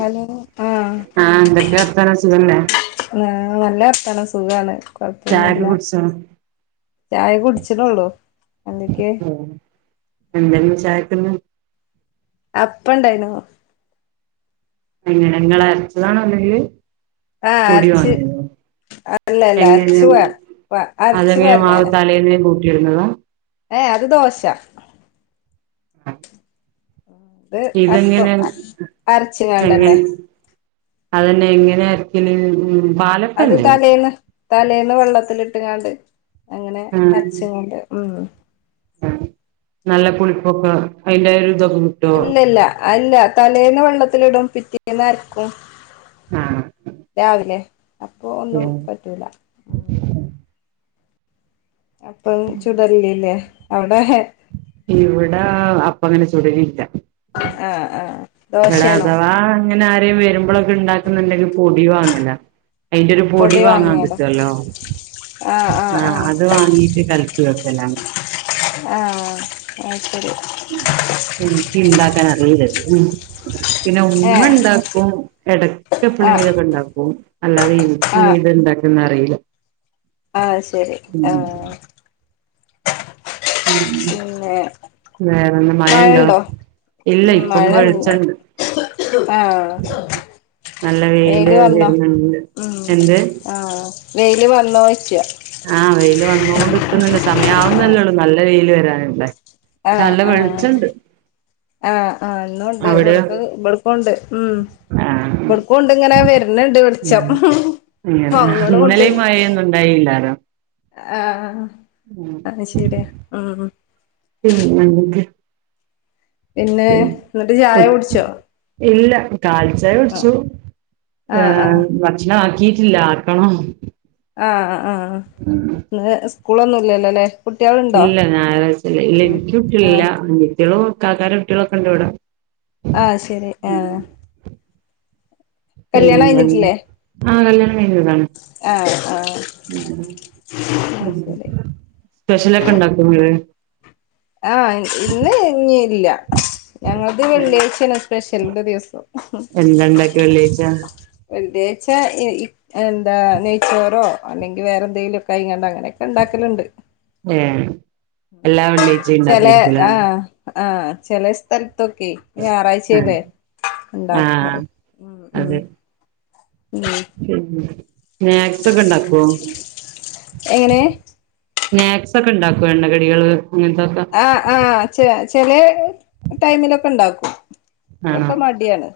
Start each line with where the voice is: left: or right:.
left: Hello ആഹ്
right: എന്തൊക്കെയാ വർത്താനം സുഖല്ലേ
left: ആഹ് നല്ല വർത്താനം സുഗാണ്
right: ചായൊക്കെ
left: കൊഴപ്പൊന്നുല്ല
right: കുടിച്ചോ
left: ചായ കുടിചുനുള്ളു സന്ധ്യയ്ക്ക്
right: എന്താർന്ന് ചായക്കിന്ന്
left: അപ്പണ്ടായിന്നു
right: [unintelligible] അരച്ചതാണോ അല്ലെങ്കിൽ
left: ആഹ് അരച്ച് അല്ലല്ല
right: എങ്ങനെ
left: അരച്ചുപ അരച്ചു പകർനെണ്
right: ർന്നതാ [unintelligible]
left: ഏ അത് ദോശ ഇത്
right: ഇത്‌ ഇതെങ്ങനെ
left: അപ്പം
right: എങ്ങെ-
left: അരച്ച്ങ്ങാണ്ടന്നെ
right: അത് തന്നെ എങ്ങനെയാ അരക്കല്
left: അത്
right: പലപ്പമല്ലിയോ
left: തലേന്ന് തലേന്ന് വെള്ളത്തിലിട്ടുങാണ്ട് അങ്ങനെ
right: ആഹ്
left: അരച്ചങ്ങാണ്ട് ഉം
right: നല്ല പുളിപ്പൊക്കെ അതിന്റെ ഒരു -
left: ഇല്ലല്ല അല്ല തലേന്ന് വെള്ളത്തിലിടും പിറ്റേന്ന് അരക്കും
right: ആഹ്
left: രാവിലെ അപ്പൊ ഒന്നും പറ്റൂല അപ്പം ചുടലില്ലേ അവിടെ-
right: ഇവിടെ അപ്പ അങ്ങനെ ചുടലില്ല
left: ആഹ് ആഹ്
right: ഇവിടെ
left: ദോശയാണോ
right: അഥവാ അങ്ങനെ ആര് - അത്രയും വരുമ്പോഴൊക്കെ ഉണ്ടാക്കുന്നുണ്ടെങ്കിൽ പൊടി വാങ്ങല അയിന്റെ ഒരു പൊടി വാങ്ങാൻ കിട്ടുവല്ലോ ആഹ് അത് വാങ്ങീട്ട് കലക്കി വെക്കലാണ്
left: ആഹ് ആഹ് അത് ശരി
right: എനിക്ക് ഇണ്ടാക്കാൻ അറിയേയില്ല ഇത്‌ പിന്നെ ഉമ്മ
left: ഏഹ്
right: ഉണ്ടാക്കും
left: ആഹ്
right: ഇടക്കെപ്പേളെങ്കിലും ഒക്കെ ഇണ്ടാക്കും അല്ലാതെ
left: ആഹ്
right: എനിക്കിത് ഇണ്ട - ന്നറീല്ല
left: ആഹ് ശരി ആഹ് ആഹ്
right: ഉം വേറെന്നാ മഴ ഇണ്ടോ
left: മഴണ്ടോ ഉം മഴ [unintelligible] ല്ല ആഹ്
right: നല്ല
left: വെയില് വന്ന
right: വരുന്നുണ്ട്
left: ഉം
right: എന്ത്
left: ആഹ് വെയില് വന്നൊ
right: ആഹ് വെയില് വന്നൊണ്ട് നിക്ക്ന്നുണ്ട് സമയമാവുന്നേല്ലേ ഉള്ളു നല്ല വെയില് വരാനല്ലേ [unintelligible]
left: ആഹ്
right: നല്ല
left: ആഹ്
right: വെളിച്ചണ്ട്
left: ആഹ് ആഹ് ഇന്നൂണ്ട്
right: അവിടെയോ
left: ഇവിട്ക്ക് ഇവിട്ക്കൂണ്ട് ഉം
right: ആഹ്
left: ഇവിടക്കുംണ്ട് ഇങ്ങനെ വരണ് ണ്ട് വെളിച്ചം
right: ഇങ്ങന
left: മങ്ങളുണ്ട്
right: ഇന്നലെയീ മഴയൊന്നും ഉണ്ടായില്ലാരോ
left: ആഹ് അത് ശരിയാ ഉം
right: പിന്നെ എന്തൊക്കെയാ
left: പിന്നെ എന്നിട്ട് ചായ കുടിച്ചോ
right: [unintelligible] ഇല്ല കാലിചായ
left: ആഹ്
right: കുടിച്ചു
left: ആഹ്
right: ഭക്ഷണം ആക്കിട്ടില്ല ആക്കണം
left: ആഹ് ആഹ് ഇന്ന് സ്കൂളൊന്നുംല്ലല്ലോല്ലേ കുട്ടികളുണ്ടോ
right: ഇല്ല ഞായറാഴ്ചല്ലേ ഇല്ല
left: ഉം
right: എനിക്ക് കുട്ടികളില്ല
left: ആഹ്
right: [inaudible] കാക്കാന്റെ കുട്ടികളൊക്കെ ഉണ്ട് ഇവിടെ
left: ആഹ് ശരി ആഹ് കല്യാണം
right: പിന്നെ
left: കഴിഞ്ഞിട്ടില്ലേ
right: [unintelligible] ആഹ് കല്യാണം കഴിഞ്ഞത് ആണ്
left: അ ആ
right: ഉം ഉം
left: ശരി ഉം
right: സ്പെഷ്യല് ഒക്കെ ഇണ്ടാക്കോ ങ്ങള്
left: ആഹ് ഇന്ന് ഇനി ഇല്ല ഞങ്ങളത് വെള്ളിയാഴ്ചാണ് സ്പെഷ്യലിന്റെ ദിവസം
right: എന്താ ഇണ്ടാക്കിയെ വെള്ളിയാഴ്ച
left: എന്തേ [unintelligible] ഇ എന്താ നെയ്ച്ചോറോ അല്ലെങ്കില് വേറെന്തെങ്കിലും [unintelligible] അങ്ങനെയൊക്കെ ഇണ്ടാക്കലുണ്ട്
right: ഏ
left: ചെല ആഹ് ആഹ് ചെല സ്ഥല [unintelligible] ഞാറാഴ്ചയല്ലേ
right: ആഹ്
left: ഉണ്ടാക്കാറ് ഉം മ്ഹ്
right: അതെ സ്നാക്സ് ഒക്കെ ഇണ്ടാക്കോ
left: എങ്ങനെ
right: സ്നാക്സക്കെ ഇണ്ടാക്കൊ എണ്ണ കടികള്
left: ആഹ് ആഹ് ചെ ചെലെ ടൈമിലൊക്കെ ഉണ്ടാക്കും
right: ആണോ
left: ഇവക്ക് മടിയാണ്.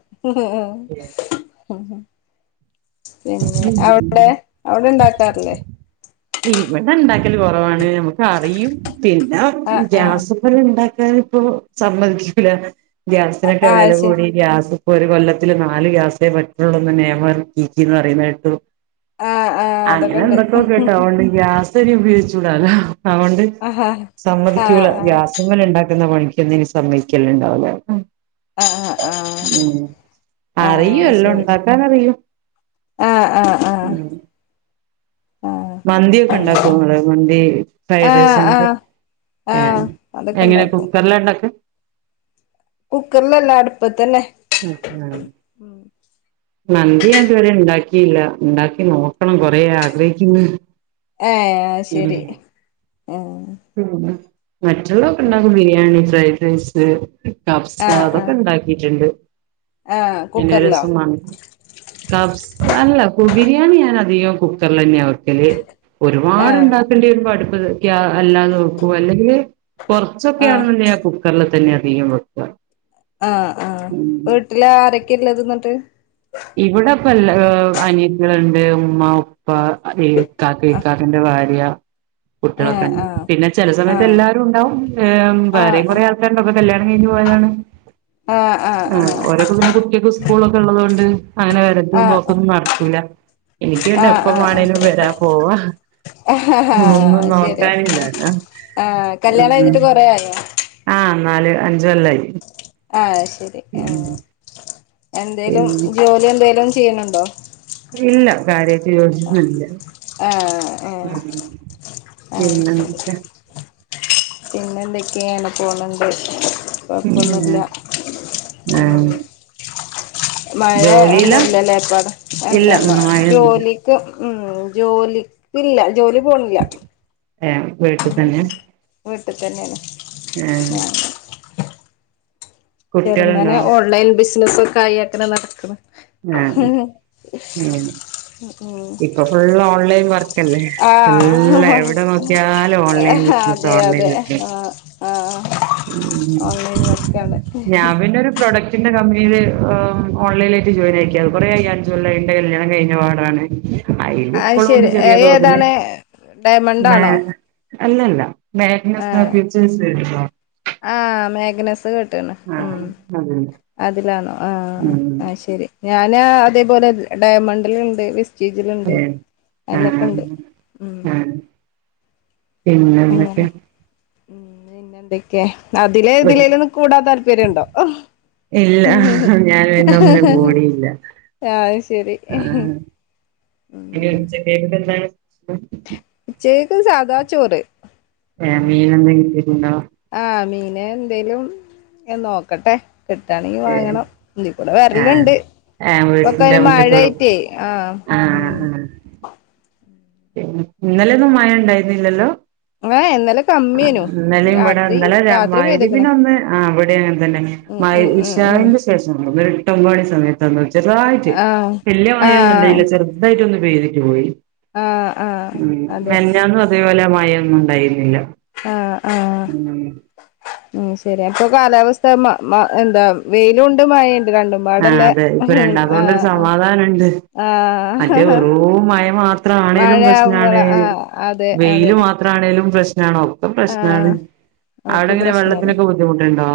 left: പിന്നെ അവ്ടെ അവിടെ ഉണ്ടാക്കാറില്ലേ
right: ഇവിടെ ഇണ്ടാക്കല് കൊറവാണ് നമുക്ക് അറിയും പിന്നെ
left: ആഹ് ആഹ്
right: ഗ്യാസ് മേല് ഉണ്ടാ [unintelligible] ഇപ്പോ സമ്മയ്ക്കൂല
left: ആ
right: ഗ്യാസിനൊക്കെ
left: അത്
right: വേല
left: ശരി
right: കൂടി ഗ്യാസ് ഒരു കൊല്ലത്തില് നാല് ഗ്യാസേ പറ്റൊള്ളൂ ന്ള്ള നിയമം ർകീക്ക്ണ് പറിണ്ണേട്ടു
left: ആ ആ അതൊക്കെ
right: അങ്ങനെ
left: ഉണ്ട്
right: എന്തൊക്കോ കേട്ട് അതോണ്ട് ഗ്യാസ് രി ഉപയോഗിച്ചൂടാലോ അതൊണ്ട്
left: ആ ആ ആ
right: സമ്മതികൂലാ ഗ്യാസ്മ്മല് ഇണ്ടാക്കുന്ന പണി ന് സമ്മയ്ക്കല് ഇണ്ടാവൂലല്ലോ
left: ആ ആ
right: ഉം അറിയോ എല്ലം ഇണ്ടാക്കാനറിയോ
left: ആഹ് ആഹ് ആഹ്
right: മന്തി ഒക്കെ ഉണ്ടാക്കോ ങ്ങള് മന്തി
left: ആ
right: ഫ്രൈഡ് റൈസ്
left: ആ
right: അങ്ങൻത്തെ
left: ആ
right: ഹേ
left: അതൊക്കെ
right: എങ്ങനെ കുക്കർലാ ഇണ്ടാക്കാ
left: കുക്കർലല്ല അടുപ്പത്തന്നെ
right: ഉം ഉം മന്തി ഞാൻ ഇതുവരെ ഇണ്ടാക്കിയില്ല ഇണ്ടാക്കി നോക്കണം കൊറെ ആഗ്രഹിക്ക്ന്ന്
left: ഹേ ശരി ആ
right: ഉം ഉം മറ്റുള്ള ഒക്കെ ഇണ്ടാക്കും ബിരിയാണി ഫ്രൈഡ് റൈസ് കഫ്സ
left: ആ ആ
right: അതൊക്കെ ഇണ്ടാക്കിട്ട്ണ്ട്
left: ആ കുക്കറിലോ
right: [unintelligible] ബിരിയാണി ഞാൻ അധികം കുക്കറിൽ തന്നെയ വെക്കല്.
left: ആ
right: ഒരുപാട് ഉണ്ടാക്കേണ്ടി വരുമ്പോ അടുപ്പ് ഗ്യാ അല്ലാതെ വെക്കും അല്ലെങ്കില്
left: ആ
right: കൊറച്ചൊക്കെയാണ് ന്ന്ണ്ടങ്കി ഞാൻ കുക്കർല് തന്നെ അധികം വെക്കാ
left: ആഹ് ആഹ് അപ്പൊ വീട്ടില് ആരൊക്കെയാ ഇള്ളത് എന്നിട്ട്
right: ഇവിടെപ്പല്ല അനിയതികള്ണ്ട് ഉമ്മ ഉപ്പ ഏ ഇക്കാക്ക
left: ആ
right: ഇക്കാക്കന്റെ പെ ഭാര്യ
left: ആ
right: കുട്ടികളെക്കെ ഇണ്ട്
left: ആ
right: പിന്നെ ചെല
left: ആ
right: സമയ എല്ലാരും ഉണ്ടാവും
left: ആ
right: വേറെയും കുറെ ആൾക്കാരുണ്ടാവും അപ്പ കല്യാണം കഴിഞ്ഞ് പോയതാണ് ആ ഓരോക്കെ പിന്നെ [unintelligible] സ്കൂളൊക്കെ ഉള്ളത് കൊണ്ട് അങ്ങനെ വരലും
left: ആഹ്
right: പോക്കൊന്നും നടക്കൂല്ല എനിക്ക് പിന്നെ
left: ആഹ്
right: എപ്പ വാണേലും
left: ആഹ്
right: വരാം പോവ്വാ. ഒന്നും
left: ആഹ് ശരിയാ
right: നോക്കാനില്ലല്ലോ
left: ആഹ് കല്യാണം
right: ഉം
left: കഴിഞ്ഞിട്ട് കൊറേ ആയോ
right: ആ നാല് അൻജ് കൊല്ലായി
left: ആഹ് ശരി ഉം എന്തേലും
right: പിന്നെ
left: ജോലി എന്തെലും ചെയ്യ്ണ് ണ്ടോ?
right: ഇല്ല കാര്യായിട്ട്
left: ആഹ് ആഹ്
right: [unintelligible]
left: ആഹ്
right: പിന്നെ
left: ശരി
right: ന്തൊക്കെ
left: പിന്നെ എന്തൊക്കെയാണ് പോണ് ണ്ട് കുഴപ്പമൊന്നുല്ല
right: ആഹ്
left: മഴയ
right: ജോലിയിലാ
left: ഒന്നുല്ലല്ലേപ്പടെ
right: ഇല്ല
left: അല്ല
right: ഒന്നും ആയൊന്നുല്ല
left: ജോലിക്ക് ഉം ജോലി ഇല്ല, ജോലി പോണില്ല.
right: ഏഹ വീട്ടിതന്നെ?
left: വീട്ട്തന്നേണ്. ഞാൻ
right: കുട്ടികളുണ്ടോ
left: ചെറുന്നനെ ഓൺലൈൽ ബിസിനസൊക്കായി അക്കനെ നടക്ക്ണ്.
right: ആഹ ഉം.
left: ഉം
right: ഇപ്പൊ ഫുള്ളോൺലൈൻ വർക്കല്ലേ. എല്ല എവ്ടെ നോക്കിയാലു ഓൺലൈൻ
left: ആഹ
right: ബിസിനസ്
left: അതെ
right: ഓൺലൈൻ
left: അതെ
right: ബിസിനസ്
left: ആ ആ
right: ഉം
left: ഓൺലൈൻ വർക്കാണ്.
right: ഞാൻ പിന്നൊരു പ്രൊഡക്ടിന്റെ കമ്പനീൽ അ് ഓൺലൈൻ ട്ട് ജോലിയ്ക്കാവും കുറെ യാൻ ജ്വല്ലയ്ൻ്റെല്യാണ കഴിഞ്ഞ പാടാണ്.
left: അത്
right: അയ്ലിപ്പളു ഉണ്ട്
left: ശരി
right: ചെറിയ തോതില്.
left: ഏതാണ്
right: മേ
left: ഡയമണ്ടാണോ
right: അല്ലല്ല. മേഗ്നസ്ന്ന ഫ്യൂച്ചഴസ് കേട്ടുണോ?
left: ആഹ മേഗ്നസ് കേട്ട്ണ്. ഉ
right: ആഹ് അതന്നെ
left: അതിലാണോ ആഹ
right: ഉം
left: ആ ശരി, ഞനാതേപോലെ ഡയമണ്ടിലുണ്ട്. വിസ് റ്റീജിലുണ്ട്
right: ഏഹ് ആഹ്
left: അയ്ലൊക്ക്ണ്ട് ഉം.
right: പിന്നെന്നൊക്കെ?
left: അങ്ങനെ ഉം പിന്നെ എന്തൊക്കെ അതില് എതിലേലൊന്നു കൂടാ താല്പര്യുണ്ടോ? അഹ്
right: ഇല്ല ഞൻ പ്ന്നൊന്നിനും കൂടിയില്ല.
left: ആഹ് ശരി.
right: ആഹ് പിന്നെ ഉച്ചക്കേത്ത്ക്കെന്താണ്?
left: ഉച്ചേക്ക് സാധാ ചോറ്.
right: ഏ മീനൊന്നു കിട്ടീണ്ടോ?
left: എ എന്തേലും എ നോക്കട്ടെ, കിട്ടാണെങ്കി
right: ഏഹ്
left: വാങ്ങണം. ലി ഇവിടെ
right: ആഹ്
left: വെരല്ണ്ട്
right: ആഹ് വീട്ടിന്റെ
left: പൊക്കയിന്
right: മുറ്റത്തോട്
left: മഴയിറ്റ്. ആഹ് ഉം
right: ന്നെ ഇന്നലൊന്നും മയ ഉണ്ടായിരുന്നില്ലല്ലോ?
left: ഏഹ് ഇന്നലെ
right: ആ
left: കമ്മിയേനു
right: ഇന്നലിംവ്ടെ
left: രാത്രി
right: ഇന്നലെ ര
left: രാത്രി പെയ്ത്ക്ക്ണ്
right: മയ്രിബിനൊന്ന് ആ ഇവിടി അങ്ങൻ തന്നേണ്.
left: ഉം
right: മയ്
left: ഉം ഉം ഉം
right: ഇഷാഇന്റെ ശേഷം എയ് ട്ടൊമ്പണി സമയത്തൊന്ന് ചെറുതായിട്ട്,
left: ആഹ്
right: വല്ല്യ മഴ ഒന്നു
left: ആഹ്
right: ണ്ടായില്ല, ചെറുതായിട്ടൊന്ന് പെയ്തിട്ട് പോയി.
left: ആഹ് ആഹ്
right: ഉം
left: അതെ
right: മെൻഞ്ഞാന്നും അതേപോലെ മഴയൊന്നുണ്ടായിരുന്നില്ല. ഉം
left: ഉ ശരി അപ്പൊ കാലാവസ്ഥ മ മ എന്താ വെയിലുണ്ട് മഴയി
right: ആഹ അതെ ഇപ്പൊരണ് അതോണ്ടൊരു സമാധാനണ്ട്. മറ്റേ
left: ആഹ്
right: വെറൂം മഴ മാത്ര ആണേലും
left: മഴയാവുമ്പോൾ
right: പ്രശ്നാണ്,
left: ആ അതെ അതെ
right: വെയില് മാത്ര ആ ആണേലും പ്രശ്നാണ് ഒക്കെ പ്രശ്നാണ്. അവിടെ
left: ഓക്കെ
right: എങ്ങനെ
left: പ്രശ്നാണ്.
right: വെള്ളത്തിനൊക്കെ ബുദ്ധിമുട്ടുണ്ടോ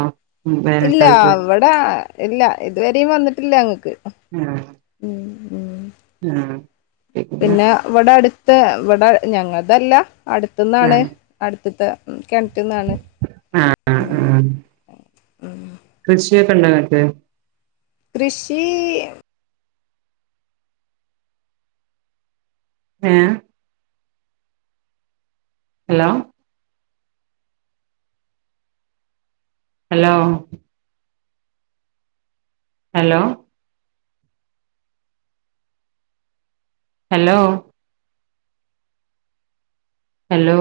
left: ഇല്ലാ
right: വേനൽക്കാലത്ത്
left: അവിടെ ഇല്ല ഇത്വരെ വിടിം വന്നിട്ടില്ലങ്ങക്ക്.
right: ഏഹ്
left: ഉം
right: ആഹ
left: പിന്നെ ഇവിടടുത്ത് ഇവിടെ ഞങ്ങൾതല്ല, അടുത്ത്ന്നാണ്
right: ആഹ്
left: അടുത്ത്ത്തെ കെൻറ്റ്ന്നാണ്.
right: ആഹ്
left: ഉം
right: കൃഷിയൊക്കെണ്ടങ്ങക്ക്?
left: കൃഷീ
right: ഏഹ് hello hello hello hello hello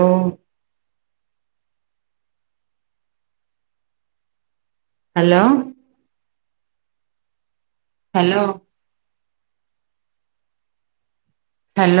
right: hello hello hello